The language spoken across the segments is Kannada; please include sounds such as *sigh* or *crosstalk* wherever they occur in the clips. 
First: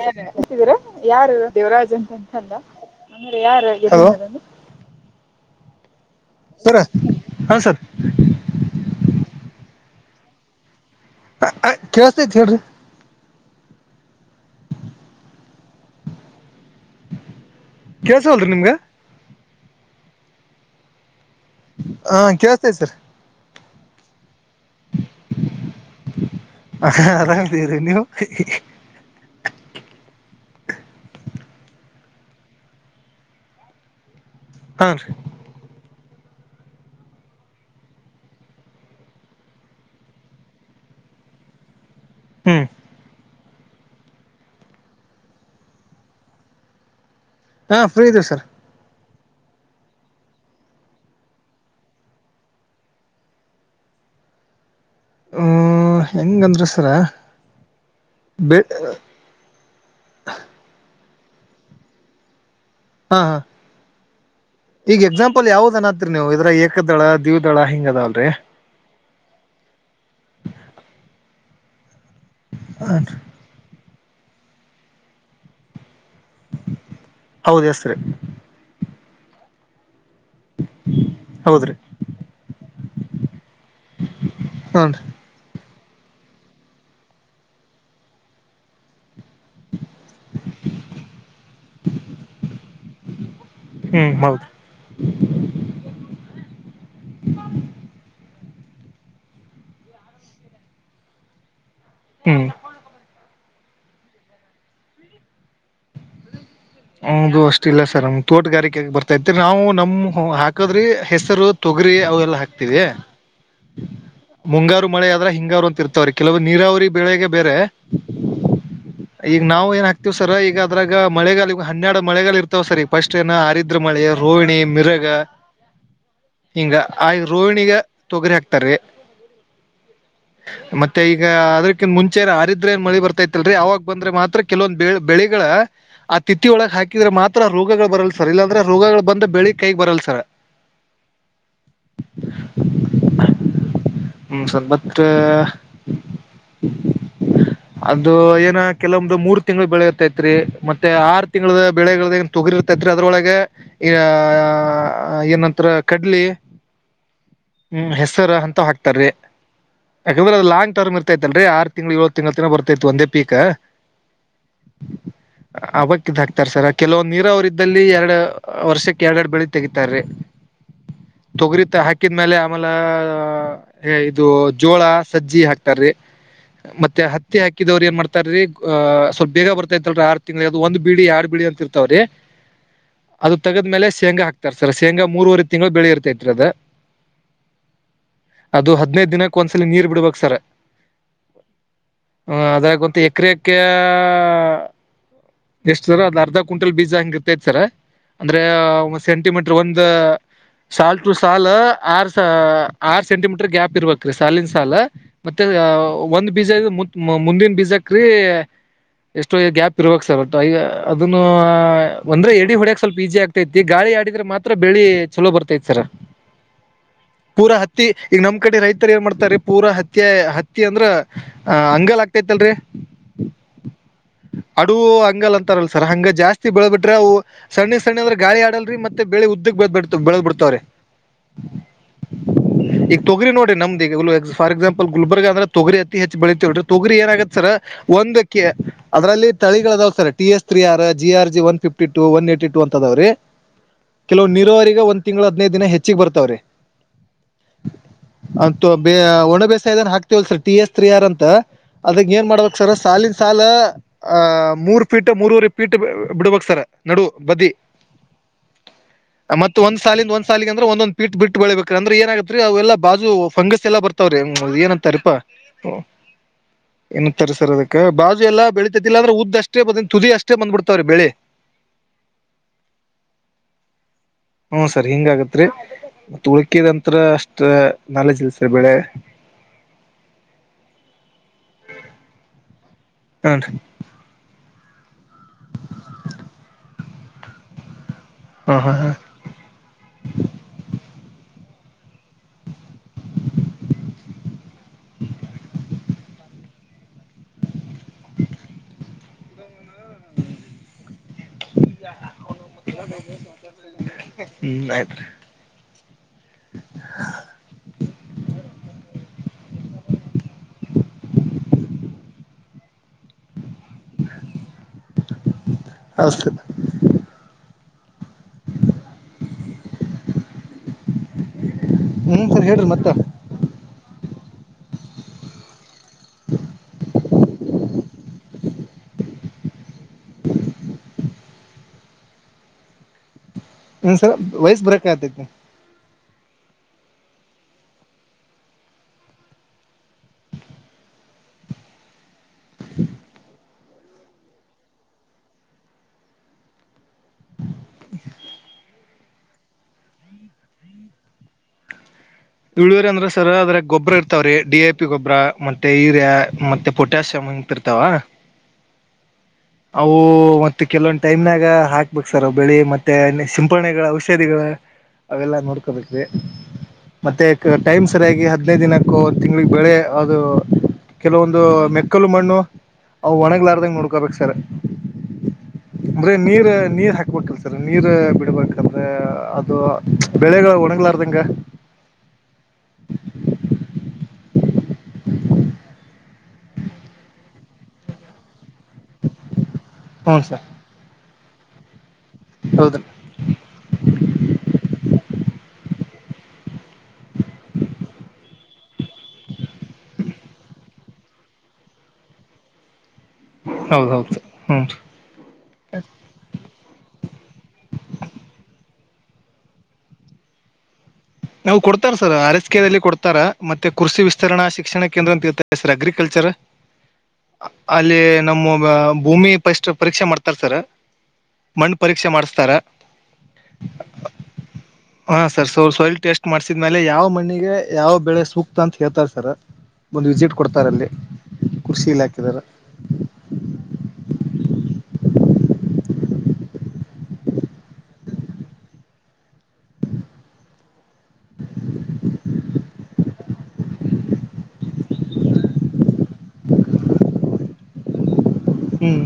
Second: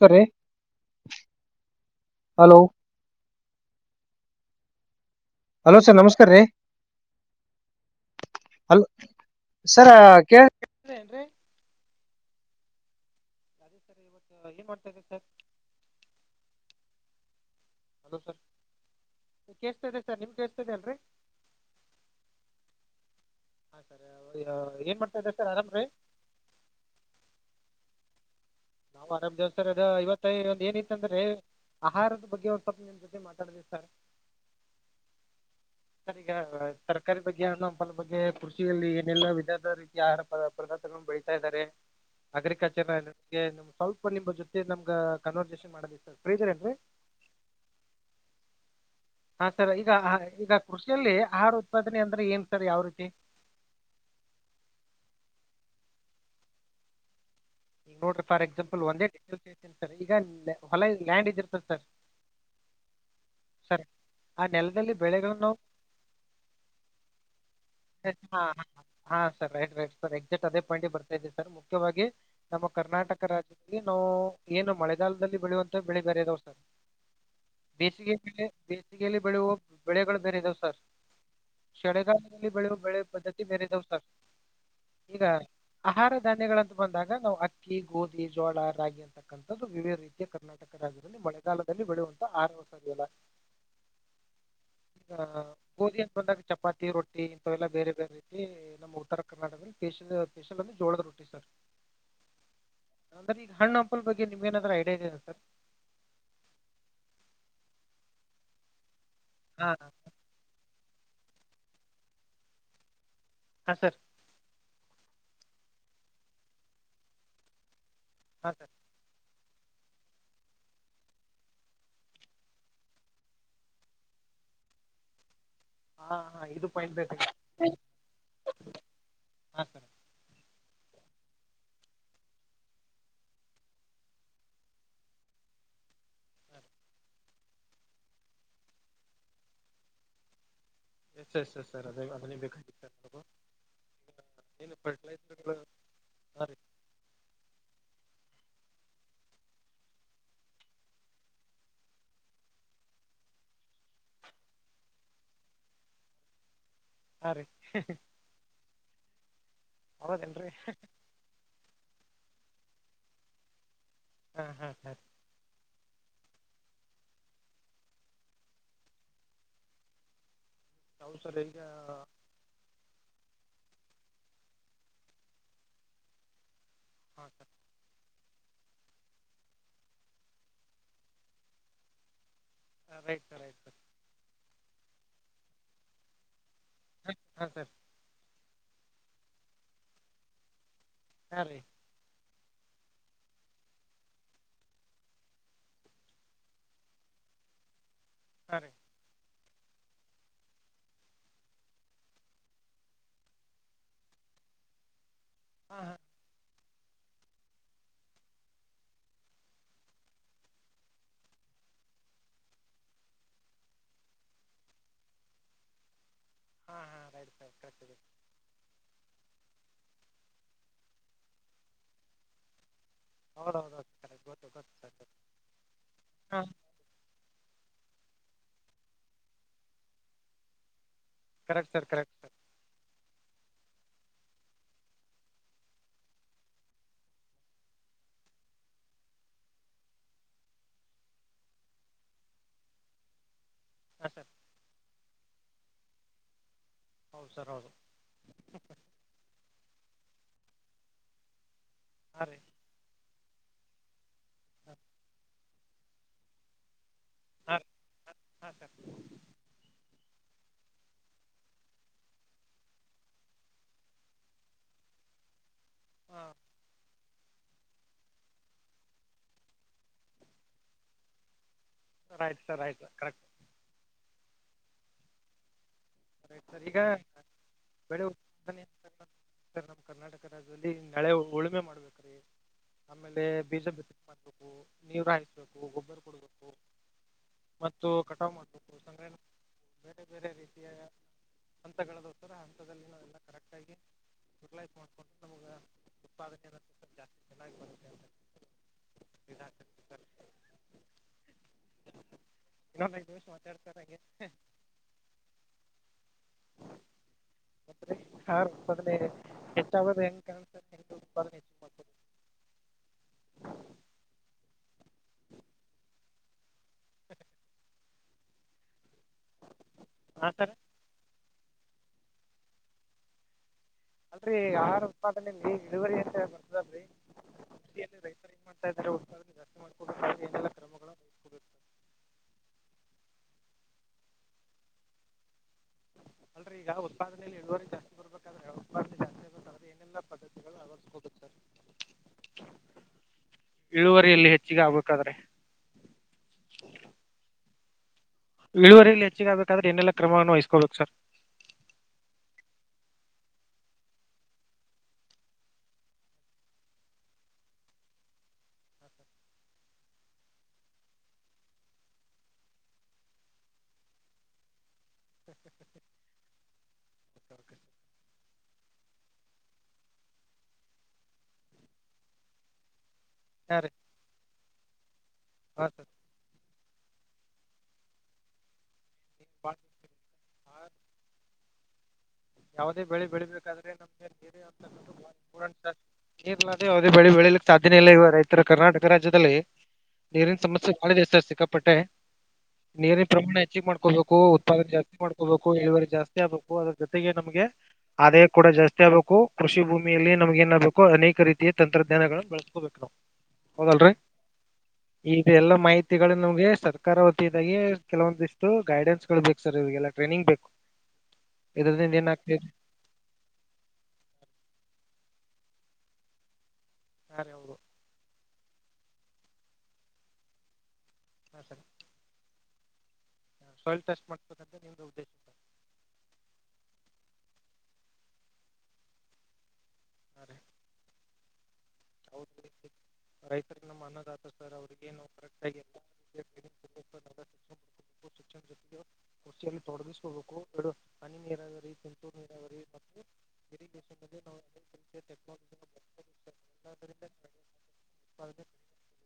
ಸರ್ ರೀ ಯಾರು ದೇವರಾಜ್ ಅಂತಂತಲ್ಲ ಹಲೋ ಅಂದ್ರೆ ಯಾರು ಹಲೋ ಹಲೋ ಸರ್ ನಮಸ್ಕಾರ ರೀ ಸರ ಹಾ ಸರ್ ಹಲೋ ಸರ್ ಕೇ *unintelligible* ಕೇಳ್ತೈತಿ ಹೇಳ್ರಿ ಅದ ಸರಿ ಇ *unintelligible* ಕೆಳಸವಲ್ದರೀ ನಿಮ್ಗ ಕೇಸ್ತದೆ ಸರ್ ನಿಮ್ ಕೇಸ್ತದೆ ಅಲ್ರಿ ಹಾ ಕೇಳ್ತೇ ಸರ್ ಹಾ ಸರಿ ಏನ್ ಮಾಡ್ತಾ ಇದ ಸರ್ ಆರಾಮ ರೀ ಆರಾಮ್ ರೀ ನೀವು ನಾವು ಆರಾಮ್ ಸರ್ ಇವತ ಇವತ್ತ ಒಂದ ಏನಿಂತಂದ್ರೆ ಆಹಾರದ ಬಗ್ಗೆ ಒಂದ್ ಸ್ವಲ್ಪ ನಿಮ್ಮ ಜೊತೆ ಮಾತಾಡಿದ ಸರ್ ಹಾ ರೀ ಸರ್ ಈಗ ತರಕಾರಿ ಬಗ್ಗೆ ಹೆಣ್ಣು ಹಂಪಲ್ ಬಗ್ಗೆ ಕೃಷಿಯಲ್ಲಿ ಏನೆಲ್ಲಾ ವಿಧದ *unintelligible* ಯಾರ ಪದಾರ್ಥಗಳನ್ನು ಬೆಳತಾ ಇದ್ದಾರೆ ಹ್ಮ್ ಅಗ್ರಿಕಲ್ಚರ್ ಸ್ವಲ್ಪ ನಿಮ್ ಜೊತೆ ನಮ್ಗ ಕನ್ವರ್ಜೇಷನ್ ಮಾಡೋದ ಸರ್ ಫ್ರೀ ಇದ್ದಿರೆನ್ರೀ ಹಾಂ ಫ್ರೀ ಇದೀವಿ ಸರ್ ಹಾ ಸರ್ ಈಗ ಈಗ ಕೃಷಿಯಲ್ಲಿ ಆಹಾರ ಉತ್ಪಾದನೆ ಅಂದ್ರೆ ಏನ್ ಸರ್ ಯಾವ ರೀತಿ ಹ ಹೆಂಗಂದ್ರ ಸರ್ ನೋಡ್ರಿ ಫಾರ್ ಬೆ ಎಕ್ಸಾಂಪಲ್ ಒಂದೇ ಸರ್ ಈಗ ಹೊಲ ಲ್ಯಾಂಡ್ ಇದಿರ್ತರ್ ಸರ್ ಹಾ ಹಾ ಸರ್ ಆ ನೆಲದಲ್ಲಿ ಈಗ ಬೆಳೆಗಳನ್ನ ಎಕ್ಸಾಂಪಲ್ ನಾವು ಯಾವ್ದ್ ಅನಾತರೀ ನೀವು ಇದ್ರ ಏಕದಳ ದ್ವಿದಳ ಹಿಂಗ ಅದಲ್ರರಿ ಹಾ ಹಾ ಹಾ sir right right sir exact ಅದೇ ಪಾಯಿಂಟ್ಗೆ ಬರ್ತಾ ಇದಿ ಸರ್ ಮುಖ್ಯವಾಗಿ ನಮ್ಮ ಕರ್ನಾಟಕ ರಾಜ್ಯ ಇನ್ನೂ ಏನು ಮಳೆಗಾಲದಲ್ಲಿ ಬೆಳೆಯುವಂತ ಬೆಳೆ ಬೇರೆ ಅದಾವ ಸರ್ ಹೌದು ಹೆಸ್ರಿ ಬೇಸಿಗೆ ಬೆಸಿಗೆ ಅಲ್ಲಿ ಬೆಳೆಯುವ ಬೆಳೆಗಳು ಬೇರೆ ಇದಾವ್ ಸರ್ ಹೌದ್ರಿ ಚಳಿಗಾಲದಲ್ಲಿ ಬೆಳ ಬೆಳೆವ ಪದ್ಧತಿ ಬೇರೆ ಇದಾವ ಸರ್ ಹ್ಞೂ ಈಗ ಆಹಾರ ಧಾನ್ಯಗಳಂತ ಬಂದಾಗ ನಾವ್ ಅಕ್ಕಿ ಗೋಧಿ ಜೋಳ ರಾಗಿ ಅಂತಾ *unintelligible* ವಿವಿಧ ರೀತಿಯ ಕರ್ನಾಟಕ ರಾಜ್ಯದಲ್ಲಿ ಮಳೆಗಾಲದಲ್ಲಿ ಬೆಳೆಯುವಂತ *unintelligible* ಎಲ್ಲ ಹ್ಮ್ ಹೌದು ಹಾ ಗೋಧಿ ಅಂತ ಬಂದಾಗ ಚಪಾತಿ ರೊಟ್ಟಿ ಇಂತಥವೆಲ್ಲಾ ಬೇರೆ ಬೇರೆ ರೀತಿ ನಮ್ಮ ಉತ್ತರ ಕರ್ನಾಟಕದಲ್ಲಿ ಸ್ಪೆಷಲ್ ಸ್ಪೆಷ ಅಂದ್ರೆ ಜೋಳದ ರೊಟ್ಟಿ ಸರ್ ಹುಂ ಅಂದ್ರೆ ಈಗ ಹಣ್ಣ ಹಂಪಲ ಬಗ್ಗೆ ನಿಮ್ಮಗ ಏನಾದ್ರೂ ಐಡಿಯಾ ಇದೆಯಾ ಸರ್ ಹೌದು ಅಷ್ಟ ಇಲ್ಲ ಸರ್ ನಮ್ ತೋಟಗಾರಿಕೆೆಗೆ ಬರ್ತಾ ಇದರಿ ನಾವು ಹಾ ನಮ್ಮ್ ಹುಂ ಹಾಕದ್ರಿ ಹೆಸರು ತೊಗರಿ ಅವೆಲ್ಲಾ ಹಾಕ್ತಿವಿ ಹಾ ಸರ್ ಮುಂಗಾರು ಮಳೆ ಆದ್ರೆ ಹಿಂಗಾರು ಅಂತ ಇರ್ತವ್ರೀ ಕೆಲವ ನೀರಾವರಿ ಬೆಳೆಗೆ ಬೇರೆ ಹಾ ಸರ್ ಈಗ ನಾವು ಏನ್ ಹಾಕ್ತಿವ್ ಸರ್ ಈಗ ಅದ್ರಾಗ ಮಳೆಗಾಲ ಹನ್ನೆರಡು ಮಳೆಗಳ ಇರ್ತಾವ ಸರಿ ಫಸ್ಟ್ ಏನ ಆರಿದ್ರ ಮಳೆ ರೋಹಿಣಿ, ಮಿರಗ. ಹಾ ಹಾ ಇದು ಹಿಂಗ ಪಾಯಿಂಟ್ ಆ ಬೇಕಾಗಿತ್ತು ರೋಹಿಣಿಗ ತೊಗರಿ ಹಾಕ್ತಾರೀ. ಹಾ *inaudible* ಮತ್ತೆ ಈಗ ಅದಕಿಂತ ಮುಂಚೆ ಹರಿದ್ರ ಏನ್ ಮಳಿ ಬರ್ತಾತಿಲ್ರರಿ ಅವಾಗ ಬಂದ್ರೆ ಮಾತ್ರ ಕೆಲವೊಂದ್ ಬೆ ಬೆಳೆಗಳ. ತಿತ್ತಿ ಒಳಗೆ ಹಾಕಿದ್ರೆ ಮಾತ್ರ ರೋಗಗಳು ಬರಲ್ಲ ಸರ್ ಇಲ್ಲಾಂದ್ರೆ ರೋಗಗಳು ಬಂದ ಬೆಳಿಗ್ ಕೈಗ್ ಬರಲ್ಲ ಸರ್. ಹ್ಮ್ ಸರ್ ಬಟ್ *unintelligible* ಹಾಂ ರೀ ಅದು ಏನ ಕೆಲವು ಒಂದು ಮೂರ್ ತಿಂಗಳು ಬೆಳೆಯತೈತ್ರಿ ಮತ್ತೆ. ಮತ್ತೆ ಆರು ತಿಂಗಳ ಬೆಳೆಗಳ ತೊಗರಿರ್ತೈತ್ರಿ ಅದ್ರೊಳಗೆ. ಆ ಏನಂತರ ಕಡ್ಲಿ. ಹಾರೀ. ಸರ್ ಅಂತವ್ ಹಾಕ್ತಾರೀ ಯಾಕಂದ್ರೆ ಅ ಹೌದೇನ್ರಿ ಲಾಂಗ್ ಟರ್ಮ್ ಇರ್. ತಲ್ರಿ ಆ ತಿಂಗಳು ಏಳು ತಿಂಗಳ ತನ ಬರ್ತೈತ್ತು ಒಂದೇ ಪೀಕ್. ಹಾ ಹಾ ಹಾ. ಅವಕ್ಕಿದ ಹಾಕ್ತಾರ ಸರ್ ಕೆಲವ್ ನೀರ ಅವ್ರ ಇದ್ದಲ್ಲಿ ಎರಡ್ ವರ್ಷಕ್ಕೆ ಎರಗಡು ಬೆಳಿ ತೆಗಿತಾರೀ ಹೌದು ಸರ್ ಈಗ ತೊಗರಿ ಹಾಕಿದ್ಮೇಲೆ. ಆಮೇಲೆ ಇದು ಜೋಳ, ಸಜ್ಜಿ ಹಾಕ್ತಾರೀ ಮತ್ತೆ. ಹಾಂ ಹತ್ತಿ ಹಾಕಿದ್ರು ಏನ್ ಮಾಡ್ತಾರ ರೀ ಸ್ವಲ್ಪ ಬೇಗ ಬರ್ತ ಅಲ್ರಿ ಆ. ಒಂದ್ ಬಿಡಿ ಎರಡ್ ಬಿಡಿ ಅಂತಿರ್ತಾವ್ರೀ. *unintelligible* ಅದು ತೇಗಿದ್ಮೇಲೆ ಶೇಂಗಾ ಹಾಕ್ತಾರೆ ಸರ್ ಶೇಂಗಾ ಮೂರುವರೆ ತಿಂಗಳು ಬೆಳಿ ಇರ್ತೈತ್ರಿ ಅದು. *unintelligible* ಅದು ಹದಿನೈದು ದಿನಕ್ ಒಂದ್ಸಲ ನೀರ್ ಬಿಡ್ಬೇಕಕ್ ಸರ್. ಹಾ ರೀ. ಹ ಅದು ಒಂದು ಎಕರೆಕ. ಎಷ್ಟು ಸರ್ ಅದ್ ಅರ್ಧ ಕ್ವಿಂಟಲ್ ಬೀಜ ಹಂಗಿರ್ತೈತ್ ಸರ್ ಅಂದ್ರೆ. ಹಾಂ ರೀ ಸೆಂಟಿಮೀಟರ್ ಒಂದು. ಸಾಲ್ ಟು ಸಾಲ ಆರ್ ಆರ್ ಸೆಂಟಿಮೀಟರ್ ಗ್ಯಾಪ್ ಇರ್ಬೇಕ್ರೀ ಸಾಲಿನ ಸಾಲು. ಮತ್ತೆ. ಹಾ ಹಾ ಒಂದ್ ಬೀಜ ಮುಂದಿನ ಬೀಜಕ್ರೀ ಎಷ್ಟೋ ಗ್ಯಾಪ್. ಇರ್ರುವ ಸರ್ ಒಟ್ಟ ಈಗ ಅದನ್ನು ಅಂದ್ರೆ ಎಡಿ ಹೊಡ್ಯ ಸ್ವಲ್ಪ ಈಜಿ ಆಗ್ತೈತಿ ಗಾಳಿ ಆಡಿದ್ರೆ ಮಾತ್ರ ಬೆಳಿ. ಚಲೋ ಬರತೈತಿ ಸರ್. *inaudible* ರೈಟ್ ಸರ್ ಪೂರಾ ಕರೆಕ್ಟ್ ಹತ್ತಿ ಇದೆ ಈಗ ನಮ್ ಕಡೆ ರೈತರು ಏನ್ ಮಾಡ್ತಾರೆ. ಪೂರಾ ಹತ್ತಿ ಹತ್ತಿ ಅಂದ್ರ ಅಂಗಲ್ ಆಗ್ತತ್ತಲ್ರರಿ. ಹಾ ಹಾ. ಅಡುುವ ಹಂಗಲ್ ಅಂತಾರಲ್ಲ ಸರ್ ಹಂಗ ಹಾಂ ಜಾಸ್ತಿ ಬೆಳೆ ಬಿಟ್ರೆ ಅವು. ಸಣ್ಣ ಸಣ್ಣಂದ್ರೆ ಗಾಳ ಆಡಲ್ರಿ ಮತ್ತೆಳ ಬೆಳೆ ಉದ್ದಕ್ಕ ಬಿ ಬೆಳದ್ ಬಿಡ್ತಾವ್ರರಿ. Correct sir correct sir. ಈಗ ತೊಗರಿ ನೋಡಿರಿ ನಮ್ದ ಈ ಫ ಎಕ್ಸಾಂಪಲ್ ಗುಲ್ಬರ್ಗ ಅಂದ್ರೆ ತೊಗರಿ ಅತಿ ಹೆಚ್ಚ ಬೆಳೀತೀವಿರಿ ತೊಗರಿ ಏನಾಗಗತ್ತ ಸರ. ಒಂದಕ್ಕೆ ಅದರಲ್ಲಿ. ತಾಳಿಗಳು ಅದಾವ್ sir T S three R G R G one fifty two, one eighty two ಅಂತ ಅದಾವ್ರೀ ಹಾಂ ಸರ್ ಕೆಲವೊನೀರಾವರಿಗ ಒಂದ್ ತಿಂಗಳು ಹದ್ನೈದು ದಿನ ಹೆಚ್ಚಿಗೆ ಬರ್ತಾವ್ರಿ. ಹೌದು ಸರ್ ಹೌದು ಅಂತ ಒಣ ಬೇಸ ಇದನ್ ಹಾಕ್ತವಲ್ಸ ಟಿ ಎಸ್ ತ್ರೀ ಆರ್ ಅಂತ. ಅದಕ್ಕೆ ಹಾಂ ಏನ್ ರೀ ಮಾಡ್ಬೇಕಕ್ ಸರ್ ಸಾಲಿನ ಸಾಲ ಅಹ ಹಾಂ ಮೂರುಫೀಟ್ ಮುರುವರೆ. ಬಿಟ್ಟು ಬಿಡಕ ಸರ್ ನಡುವ ಬದಿ *inaudible* ಹಾಂ ಹಾಂ ಹಾಂ ಸರ್ ಮತ್ತ ಒಂದ ಸಾಲಿಂದ ಒಂದ್ ಸಾಲಿಗೆ ಅಂದ್ರ ಒಂದ ಪೀಟ್ ಬಿಟ್ಟ ಬೆಳಬೇಕ್ರ ಅಂದ್ರ ಏನಆಗತ್ರಿ ಅವೆಲ್ಲ ಬಾಜು ಪಂಗಸ್ ಎಲ್ಲ ಬರ ತವ್ರೀ ಏನ ಅಂತರಿಪ್ಪಾ *inaudible* ಹು ಹಾ ಏನ್ ಅತ್ತಾರಿ ಸರ್ ಅದಕ್ಕ ಬಾಜು ಎಲ್ಲಾ ಬೆಳಿತತಿಲ್ಲ ಅಂದ್ರ ಉದ್ದ ಅಷ್ಟೇ ಬಂದ ತುದಿ ಅಷ್ಟೇ ಬಂದ ಬಿಡ್ತಾವ್ರೀ ಬೆಳಿ. ಆಯ್ತ ಸರ್ ಆಯ್ತ ಸರ್ ಕರೆಕ್ಟ. ಹ್ಮ ಸರ್ ಹಿಂಗ ಆಗತ್ರಿ ಮತ್ತ ರೈಟ್ ಸರ್ ಈಗ ಉಳಕಿದಂತ್ರ ಅಷ್ಟ ನಾಲೆಜ್ ಇಲ್ಲ ಸರ್ ಬೆಳೆ. ನಮ್ ಕರ್ನಾಟಕ ರಾಜ್ಯದಲ್ಲಿ ನಳೆ ಉಳುಮೆ ಮಾಡ್ಬೇಕ್ರೀ ಆಮೇಲೆ ಹ್ಮ್ ಬೀಜ ಬಿತ್ತ ಕು ನೀವರು ಹಾಯಿಸಬೇಕು ಗೊಬ್ಬರ ಕೊಡಬೇಕು. ಮತ್ತು ಕಟಾವ ಹಾ ಮಾಡಬೇಕು ಹಾ ಹಾ ಸಂಗ್ರಣೆ ಬೇರೆ ಬೇರೆ ರೀತಿಯ ಹಂತಗಳ ಅದಾವ ಸರ್ ಆ ಹಂತದಲ್ಲಿ ನಾವೆಲ್ಲ ಕರೆಕ್ಟಾಗಿ.. ವಿಟ್ಲಾಸ್ ಮಾಡ್ಕೊಂತ ಹೋದ್ರ ಉತ್ಪಾದನೆ ಸ್ಪಲ್ಪ ಜಾಸ್ತಿ ಚೆನ್ನಾಗಿ ಬರುತ್ತೆ ಅಂತ. ಇದ ಹಾಕ *inaudible* ಇನ್ನೊಂದ ಐದ ನಿಮಿಷ ಮಾತಾಡ ಸರ್ ಹೆಂಗನ್ ಹ್ಮ್ ಆಯ್ತ್ರಿ *unintelligible* *unintelligible* ಮೊದ್ಲೇ ಹಾ ಮೊದಲೆ ಕೆಟ್ಟೋಗೋದ ಹೆಂಗ್ ಕಾಣಸ *unintelligible* ಉತ್ಪಾದನೆ ಹೆಚ್ಚು ಮಾಡಿ ಕೊಡತೀನಿ. *inaudible* ಅಷ್ಟೇ *unintelligible* *unintelligible* ಆತನ *unintelligible* ಹ್ಮ ಸರ್ ಹೇಳ್ರರಿ ಮತ್ತ ಅಲ್ರರಿ ಆರುಉತ್ಪಾದಾನೆ ಇಳುವರಿ ಅಂತ ಬರ್ತದಲ್ರಿ *inaudible* ಏನ್ ರೈತರಿಗೆ. ಏನ್ ಮಾಡ್ತಾ ಇದ್ದಾರೆ ಉತ್ಪಾದನೆ ಜಾಸ್ತಿ ಮಾಡಕೊ ಬೇಕಾದರೆ ಏನೆಲ್ಲಾ ಕ್ರಮ ಏನ್ ಸರ್ ವೈಸ್ ಬ್ರೇಕ್ ಆತೈತಿ ನೋಡ್. ಅಲ್ರೀ ಈಗ ಉತ್ಪಾದನೆಯಲ್ಲಿ ಇಳುವರಿ ಜಾಸ್ತಿ ಬರ್ಬೇಕ. ಈಗ ಉತ್ಪಾದನೆ ಜಾಸ್ತಿ ಆದ್ರೆ ಏನೆಲ್ಲ ಪದ್ಧತಿಗಳು ಅಳವಡಿಸಕೋ ಬೇಕ್ ಸರ್ *unintelligible* ಇಳುವರಿಯಲ್ಲಿ ಹೆಚ್ಚಿಗೆ ಆಗ್ಬೇಕಾದ್ರೆ. ಇಳುವರಿಲಿ ಹೆಚ್ಚಿಗೆಆಗಬೇಕಾದ್ರೆ ಎನೆೆಲ್ಲ ಕ್ರಮವನ್ನು ವಹಿಸಕೋಳಬೇಕು ಸರ್ ಇಳುವರಿ ಅಂದ್ರೆ ಸರ್ ಅದ್ರ ಗೊಬ್ಬ್ರ ಇರ್ತವ್ರೀ ಡಿ ಎ ಪಿ ಗೊಬ್ಬ್ರ ಮತ್ತೆ ಇರ್ಯ ಮತ್ತೆ ಪೋಟ್ಯಾಸಿಯಮ್ ಅಂತ ಇರ ತವಾ *inaudible* ಅವು ಮತ್ತ ಕೆಲವೊಂದ್ ಟೈಮ್ನಾಗ ಹಾಕಬೇಕ ಸರ್ ಅವು ಬೆಳಿ ಮತ್ತೆ ಸಿಂಪಣಿಗಳ ಔಷಧಿಗಳ. *inaudible* ಅವೆಲ್ಲ ನೋಡ್ಕೋಬೇಕ್ರೀ. ಮತ್ತು ಓಕೆ ಓಕೆ ಟೈಮ್ ಸರಿಯಾಗಿ ಹದನೈದ ದಿನಕ್ಕೂ ತಿಂಗಳಿಗೆ ಬೇಳೆ ಅದು. ಕೆಲವೊಂದು ಮೆಕ್ಕಲು ಮಣ್ಣು. ಅವು ಹಾಂ ರೀ ಒಣಗ್ಲಾರದಂಗ ನೋಡ್ಕೋಬೇಕ ಸರ್. ಹಾಂ ಸರ್ ಅಂದ್ರೆ ನೀರ್ ನೀರ್ ಹಾಕ್ಬೇಕ್ ಅಲ್ಲ ಸರ್ ನೀರ್ ಬಿಡ್ಬೇಕ. ಯಾಕಂದ್ರ ಭಾಳ ಅದು ಬೆಳೆಗಳು ಒಣಗ್ಲಾರ್ದಂಗ. ಯಾವದೇ ಬೆಳೆ ಬೆಳಿಬೇಕಾದ್ರೆ ನಮಗೆ ದೇಯಾ. *unintelligible* ನೀರಇರಲಾರದ ಇವರಿಗೆ ಯಾವುದೇ ಬಳಿ ಬೆಳೆಯಲಿಕ್ಕೆ ಸಾಧ್ಯನ ಇಲ್ಲ ಇವ ರೈತರ ಕರ್ನಾಟಕ *inaudible* ರಾಜ್ಯದಲ್ಲಿ ಹ್ಞೂ ನೀರಿನ ಸರ್ ಸಮಸ್ಯೆ ಬಾಳ ಇದೆ ಸರ್ ಸಿಕ್ಕಾಪಟ್ಟೆ ಹೌದು *inaudible* ನೀರಿನ. ಪ್ರಮಾಣ ಹೆಚ್ಚಿಗೆ ಮಾಡ್ಕೋಬೇಕು ಉತ್ಪಾದನೆ ಜಾಸ್ತಿ ಮಾಡ್ಕೋಬೇಕು ಇಳೆವರಿ ಜಾಸ್ತಿ ಆಗ್ಬೇಕು ಅದ್ರ ಜೊತೆಗೆ ನಮ್ಗೆ ಆದಾಯ ಕೂಡ ಜಾಸ್ತಿ ಆಗ್ಬೇಕು ಕೃಷಿ ಭೂಮಿಯಲ್ಲಿ ನಮ್ಗ ಏನ್ ಆಗಬೇಕು ಅನೇಕ ರೀತಿಯ ತಂತ್ರಜ್ಞಾನಗಳ ಬೆಳಸ್ಕೋಬೇಕ ನಾವ. *inaudible* ಹೌದೌದು ಹ್ಮ್ ರೀ ಇದೆಲ್ಲಾ ಮಾಹಿತಿಗಳು ನಮ್ಗೆ ಸರ್ಕಾರ ವತಿಯಿದಾಗೆ ಕೆಲವೊಂದಿಷ್ಟು ಗೈಡೆನ್ಸ್ ಗಳ ಬೇಕು ಸರ್ ಇವರಿಗೆಲ್ಲ ಟ್ರೈನಿಂಗ್ ಬೇಕು ನಾವು ಕೊಡ್ತಾರ ಇದರಿಂದ ಸರ್ ಏನಾಗ್ತಿದೆ ಆರ ಎಸೆಕೆದಲ್ಲಿ ಕೊಡ್ತಾರ ಮತ್ತೆ ಕೃಷಿ ವಿಸ್ತರಣಾ ಶಿಕ್ಷಣ ಕೇಂದ್ರ ಅಂತ ಇರುತ್ತ ಸರ್ ಅಗ್ರಿಕಲ್ಚರ್ ಹಾಂ ರೀ ಹೌದು ಅಲ್ಲಿ ನಮ್ಮ ಭೂಮಿ ಪಸ್ಟ್ ಪರೀಕ್ಷೆ ಮಾಡ್ತಾರ ಸರ್ ಹಾಂ ಸರ್ ಮಣ ಪರೀಕ್ಷೆ ಮಾಡಸ್ತಾರ್ ಸಾಯಿಲ್ ಟೆಸ್ಟ್ ಮಾಡಸಬೇಕಂತ ನಿಮ್ಮದ ಉದ್ದೇಶ ಹಾ ಸರ್ ಸೊ ಸೋಯಲ್ ಟೆಸ್ಟ್ ಮಾಡ್ಸಿದ್ಮೇಲೆ ಯಾವ್ ಮಣ್ಣಿಗೆ ಯಾವ ಬೆಳೆ ಸೂಕ್ತ ಅಂತ ಹೇಳ್ತಾರ ಸರ್ ಒಂದ್ ಹಾಂ ವಿಸಿಟ್ ರೀ ಕೊಡ್ತಾರಲ್ಲಿ ಕೃಷಿ ಇಲಾಖೆದ್ದರ್ ರೈತರು ನಮ್ಮ ಅನ್ನದಾತ ಸರ್ ಅವ್ರರಿಗೆನು ಕರೆಕ್ಟಾಗಿ *unintelligible* *inaudible* ಕುರ್ಷಿಯಲ್ಲಿ ತೊಡಗಿಸಕೋಬೇಕುಡು ಹನಿ ನೀರಾವರಿ ತುಂಟೂ ನೀರಾವರಿ ಇರಿಗೇಷನಲ್ಲಿ ನಾವು ಅನೇಕ ರೀತಿಯ ಟೆಕ್ನಾಲಜಿನ ಬಳಸ್ಬೋದು ಸರ್ ಎಲ್ಲದರಿಂದ ಉತ್ಪಾದನೆ ಹ್ಮ್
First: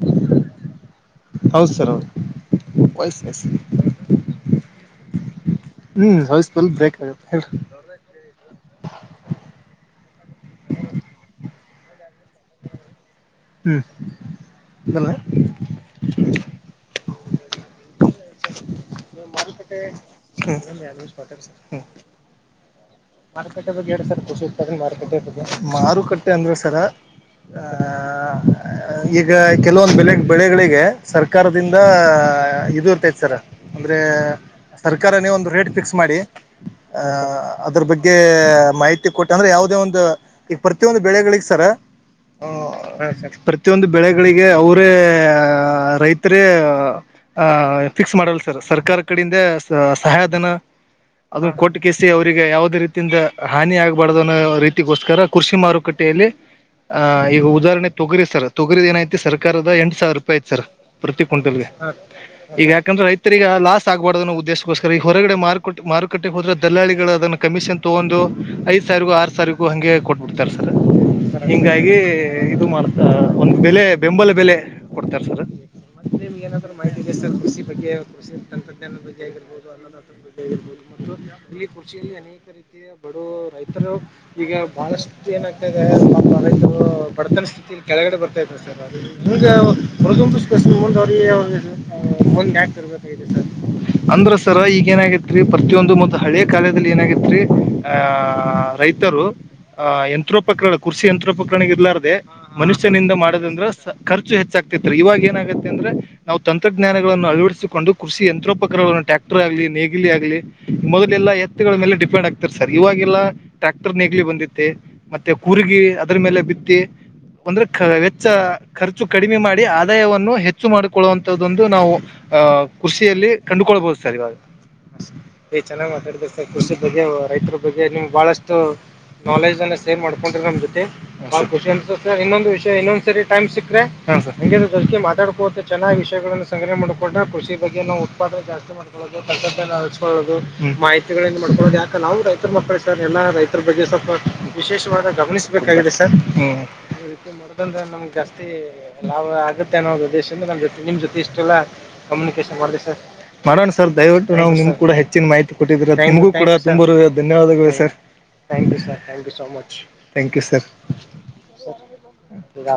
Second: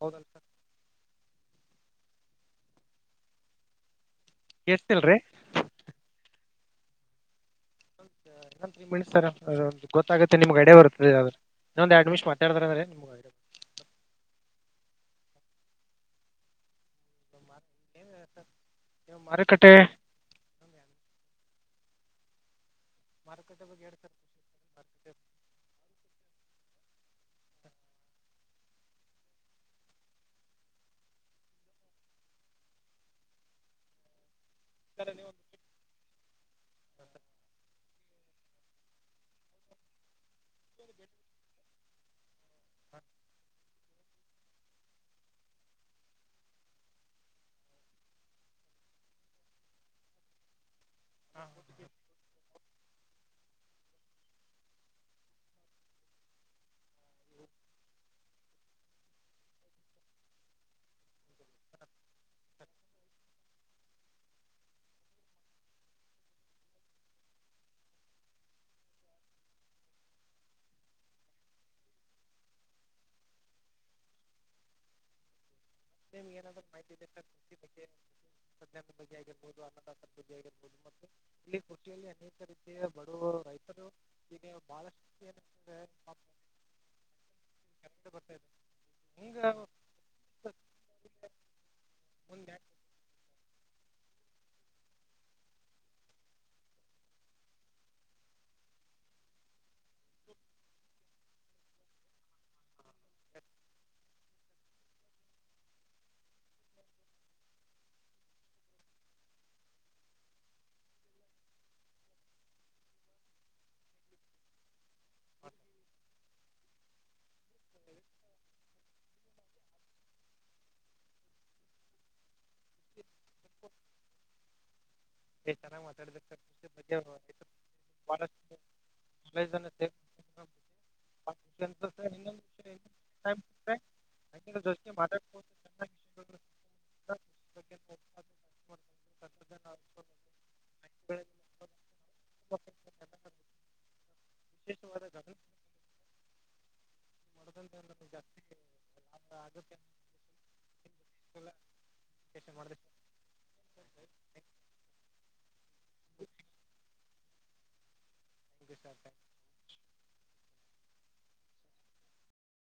ಹೌದಾ ಸರ್ ಹೌದ ಸರ್ ಹೌದು ವೈಯ್ಸ್ *inaudible* ಕೇಳಸ್ತೀಲ್ ರೀ ಹ್ಮ್ ವಾಯ್ಸ್ ಬ್ರೇಕ ಆಗುತ್ತ ಹೇಳರೀ *unintelligible* ಗೊತ್ತಾಗತ್ತೆ ನಿಮಗ ಐಡಿಯ ಬರುತ್ತದೆ ಅದ್ ಇನ್ನೂಂದ್ ಯಾಡ್ ನಿಮಿಷ ಮಾತಾಡದ್ರಂದೆ ಹ್ಮ್ ಹೋಗಲ್ಲ್ ಮತ್ತ್ ಏನಿಲ್ಲ ಸರ್ ನೀವು ಮಾರುಕಟ್ಟೆ *unintelligible* *inaudible* ಮಾರುಕಟ್ಟೆ ಬಗ್ಗೆ ಹೇಳಿ ಸರ್ ಕೃಷಿ ಉತ್ಪಾದನೆ ಮಾರುಕಟ್ಟೆ ಬಗ್ಗೆ ಮಾರುಕಟ್ಟೆ ಅಂದ್ರೆ ಸರ್ ಹ್ ಈಗ ಕೆಲವೊಂದ್ ಬೆಳೆ ಬೆಳೆಗಳಿಗೆ ಸರ್ಕಾರದಿಂದ ಇದು ಇರ್ತೈತಿ ಸರ್ ಅಂದ್ರೆ ಸರ್ ನೀವು ಸರ್ಕಾರನೇ ಒಂದ್ ರೇಟ್ ಫಿಕ್ಸ್ ಮಾಡಿ ಆ ಅದ್ರ ಬಗ್ಗೆ ಬಗೆ ಮಾಹಿತಿ ಕೊಟ್ಟ ಅಂದ್ರ ಯಾವುದೇ ಒಂದ್ ಈಗ ಪ್ರತಿಯೊಂದ ಬೆಳೆಗಳಿಗೆ ಸರ್ ಹ ಪ್ರತಿಯೊಂದ ಬೆಳೆಗಳಿಗೆ ಅವರೇ ರೈತರೇ ಹ ಫಿಕ್ಸ್ ಮಾಡಲ್ಲ ಸರ್ ಸರ್ಕಾರ ಕಡೆಯಿಂದೆ ಸಹಾಯಧನ ಅದು ಕೋಟ ಕೆಸಿ ಅವ್ರರಿಗೆ ಯಾವ್ದದೇ ರೀತಿ ತಿಂದ ಹಾನಿ ಆಗಬಾರ್ದನ್ನೋ ರೀತಿಗೋಸ್ಕರ ಕೃಷಿ ಮಾರುಕಟ್ಟೆಯಲ್ಲಿ ಹ ಈಗ ಉದಾಹರಣೆ ತೊಗರಿ ಸರ್ ತೊಗರಿದ ಏನ ಐತಿ ಸರ್ಕಾರದ ಎಂಟ ಸಾವಿರ ರೂಪಾಯಿ ಐತಿ ಸರ್ ಪ್ರತಿ ಕ್ವಿಂಟಲ್ಗೆ ಈಗ ಯಾಕಂದ್ರ ರೈತರಿಗೆ ಲಾಸ್ ಆಗ್ಬಾರ್ದನ್ನೋದ್ದೇಶಕ್ಕೋಸ್ಕರ ಈಗ ಹೊರಗಡೆ ಮಾರುಕಟ್ಟ ಮಾರುಕಟ್ಟೆಗ ಹೋದ್ರೆ ದಲ್ಲಾಳಿಗಳು ಅದನ್ನ ಕಮಿಷನ್ ತೊಗೊಂದು ಐದ ಸಾವಿರಗೂ ಆರ ಸಾವಿರಗೂ ಹಂಗೆ ಕೊಟ್ಬಿಡ್ತಾರ ಸರ್ ಹಿಂಗಾಗಿ ಇದು ಮಾಡತ ಒಂದ್ ಬೆಲೆ ಬೆಂಬಲ ಬೆಲೆ ಕೊಡ್ತಾರ ಸರ್ ಮತ್ತೆ ನಿಮಗ್ ಏನಾದ್ರು ಮಾಹಿತಿ ಇದೆ ಸರ್ ಕೃಷಿ ಬಗ್ಗೆ ಕೃಷಿ ವಿಜ್ಞಾನದ ಬಗ್ಗೆ ತಂತ್ರ್ಞಾನದಗ್ಗೆ ಆಗಿರ್ಬೋದು ಅನ್ನ ಅನ್ನದಾತರ ಬಗ್ಗೆ *inaudible* ಆಗಿರ್ಬೋದು ಮತ್ತು ಇಲ್ಲಿ ಕೃಷಿಯಲ್ಲಿ ಅನೇಕ ರೀತಿಯ ಬಡು ಬಡವರು ರೈತರ ರೈತರು ಈಗ ಭಾಳಷ್ಟು ಬಹಳಷ್ಟು ಏನಂತಂದರೆ ಏನಾಗ್ತೀದೆ ಪಾಪ ಬಡತನ ಸ್ಥಿತಿಲ್ಲಿ ಕೆಳಗಡೆ ಬರ್ತಾ ಇದ್ದಾರೆ ಬರ್ತಾಯಿದ್ ಸರ್ ಹಿಂಗೆ ಅದು ನ *unintelligible* ಮುಂದ ಅವ್ರಿಗ ಮುಂದ ಮುಂದೆ ಯಾಕೆ ಯಾಕ ಇರ್ಬೇಕು ಸರ್ ಅಂದ್ರ ಸರ ಈಗ ಏನಾಗೈತ್ರಿ ಪ್ರತಿಯೊಂದು ಮೊತ್ತ್ ಹಳೆ ಕಾಲದಲ್ಲಿ ಏನಾಗೈತ್ರಿ ಹ ರೈತರು ಆ ಯಂತ್ರೋಪಕರಣ ಕೃರ್ಷಿ ಯಂತ್ರೋಪಕರಣ ಇರ್ಲಾರದೆ ಮನುಷ್ಯನಿಂದ ಮಾಡೋದಂದ್ರ ಖರ್ಚು ಹೆಚ್ಚಾಗ್ತಿತೈತ್ರಿ ಇವಾಗ ಏನಾಗತ್ತೆ ಅಂದ್ರೆ ನಾವು ತಂತ್ರಜ್ಞಾನಗಳನ್ನು ಅಳವಡಿಸಿಕೊಂಡು ಕೃಷಿ ಯಂತ್ರೋಪಕರಣಗಳನ್ನು ಟ್ರ್ಯಾಕ್ಟರ್ ಆಗ್ಲಿ ನೇಗಿಲಿ ಆಗ್ಲಿ ಮೊದಲೆಲ್ಲ ಎತ್ತುಗಳೇ ಮೇಲೆ ಡಿಪೆಂಡ್ ಆಗ್ತೆ. ಸರ್ ಇವಾಗೆಲ್ಲ ಟ್ರ್ಯಾಕ್ಟರ್ ನೀಗ್ಲಿ ಬಂದೈತೆ ಮತ್ತೆ ಕುರ್ಗಿ ಅದ್ರ ಮೇಲೆ ಬಿತ್ತಿ. ಅಂದ್ರೆ ವೆಚ್ಚ ಖರ್ಚು ಕಡಿಮೆ ಮಾಡಿ ಆದಾಯವನ್ನು ಹೆಚ್ಚು ಮಾಡಕೊಳ್ಳುವಂತದ್ದೊಂದು ನಾವು. ಅಹ ಕೃಷಿಯಲ್ಲಿ ಕಂಡುಕೊಳ್ಬಹುದು ಸರ್ ಇವಾಗ. ಅ ಚೆನ್ನಾಗ್ ಮಾತಾಡಿದ್ರಿ ಸರ್ ಕೃಷಿ ಬಗ್ಗೆ ರೈತರ ಬಗ್ಗೆ ನಿಮ್ಗೆ ಭಾಳಷ್ಟು ಬಹಳಷ್ಟು. ನಾಲೆಜನ್ನು ನಾಲೆಜ್ನಲ್ಲ ಸೇವ್ ಶೇರ್ ಮಾಡಕೊಂಡ್ರಿ ನಮ್ ಜೊತೆ ಬಹಾ ಮತ್ತು ಖುಷಿ ಅಂತಸರ್ ಇನ್ನೊಂದು ಇನ್ನೊಂದ ವಿಷಯ ಏನು ಇನ್ನೊಂದ್ ಸರಿ ಟೈಮ್ ಸಿಕ್ಕರೆ ಸಿಕ್ರೆ. ಹ ಅನ್ಯರ ನಿಮ್ಮ ಜೊತೆಗೆ ಜೊತೆ ಮಾತಾಡ್ಕೋತ ಮಾತಾಡಕೋ ಚೆನ್ನಾಗಿ ಚೆನ್ನಗಿ ವಿಷಯಗಳಗಳನ್ನು ವಿಷಯಗಳನ್ನ ಸಂಗ್ರಹ ಮಾಡಕೊಂಡ್ರೆ ಕೃಷಿ ಬಗ್ಗೆ ನಾವು ಉತ್ಪಾದನೆ ಜಾಸ್ತಿ ಮಾಡಬೇಕ. ತಂತ್ರಜ್ಞಾನ *unintelligible* ಅಳವಡಿಸ್ಕೊಳ್ಳೋದು ಮಾಹಿತಿಗಳಗಳನ್ನು ಮಾಡಿಕೊಳೋದು ಸರ್ ಎಲ್ಲ ರೈತರ ಬಗ್ಗೆ ಸ್ವಲ್ಪ ವಿಶೇಷವಾದ ಗಮನಿಸಬೇಕಾಗಿದೆ ಸರ್. ಮಾಡೋದ್ರಿಂದ ಮಾಡದಂದ್ರೆ ನಮಗೆ ನಮ್ಗ್ ಜಾಸ್ತಿ ಲಾಭ ಆಗುತ್ತೆ ಅನ್ನೋ ಉದ್ದೇಶದಿಂದ ನಮ್ಮ ಜೊತೆ. ನಿಮ್ ಜೊತೆ ಇಷ್ಟೆಲ್ಲ ಕಮ್ಯುನಿಕೇಶನ್ ಮಾಡಿದೆ ಸರ್ ಮಾಡೋಣ ಸರ್ ದಯವಿಟ್ಟು ನಾವು ನಿಮ್ ಕೂಡ ಹೆಚ್ಚಿನ ಮಾಹಿತಿ. ಕೊಟ್ಟಿದ್ರ ನಿಮಗೂ ಕೂಡ ತುಂಬು ಹೃದಯ ಧನ್ಯವಾದಗಳು sir. Thanks you sir thank you so much thank you sir.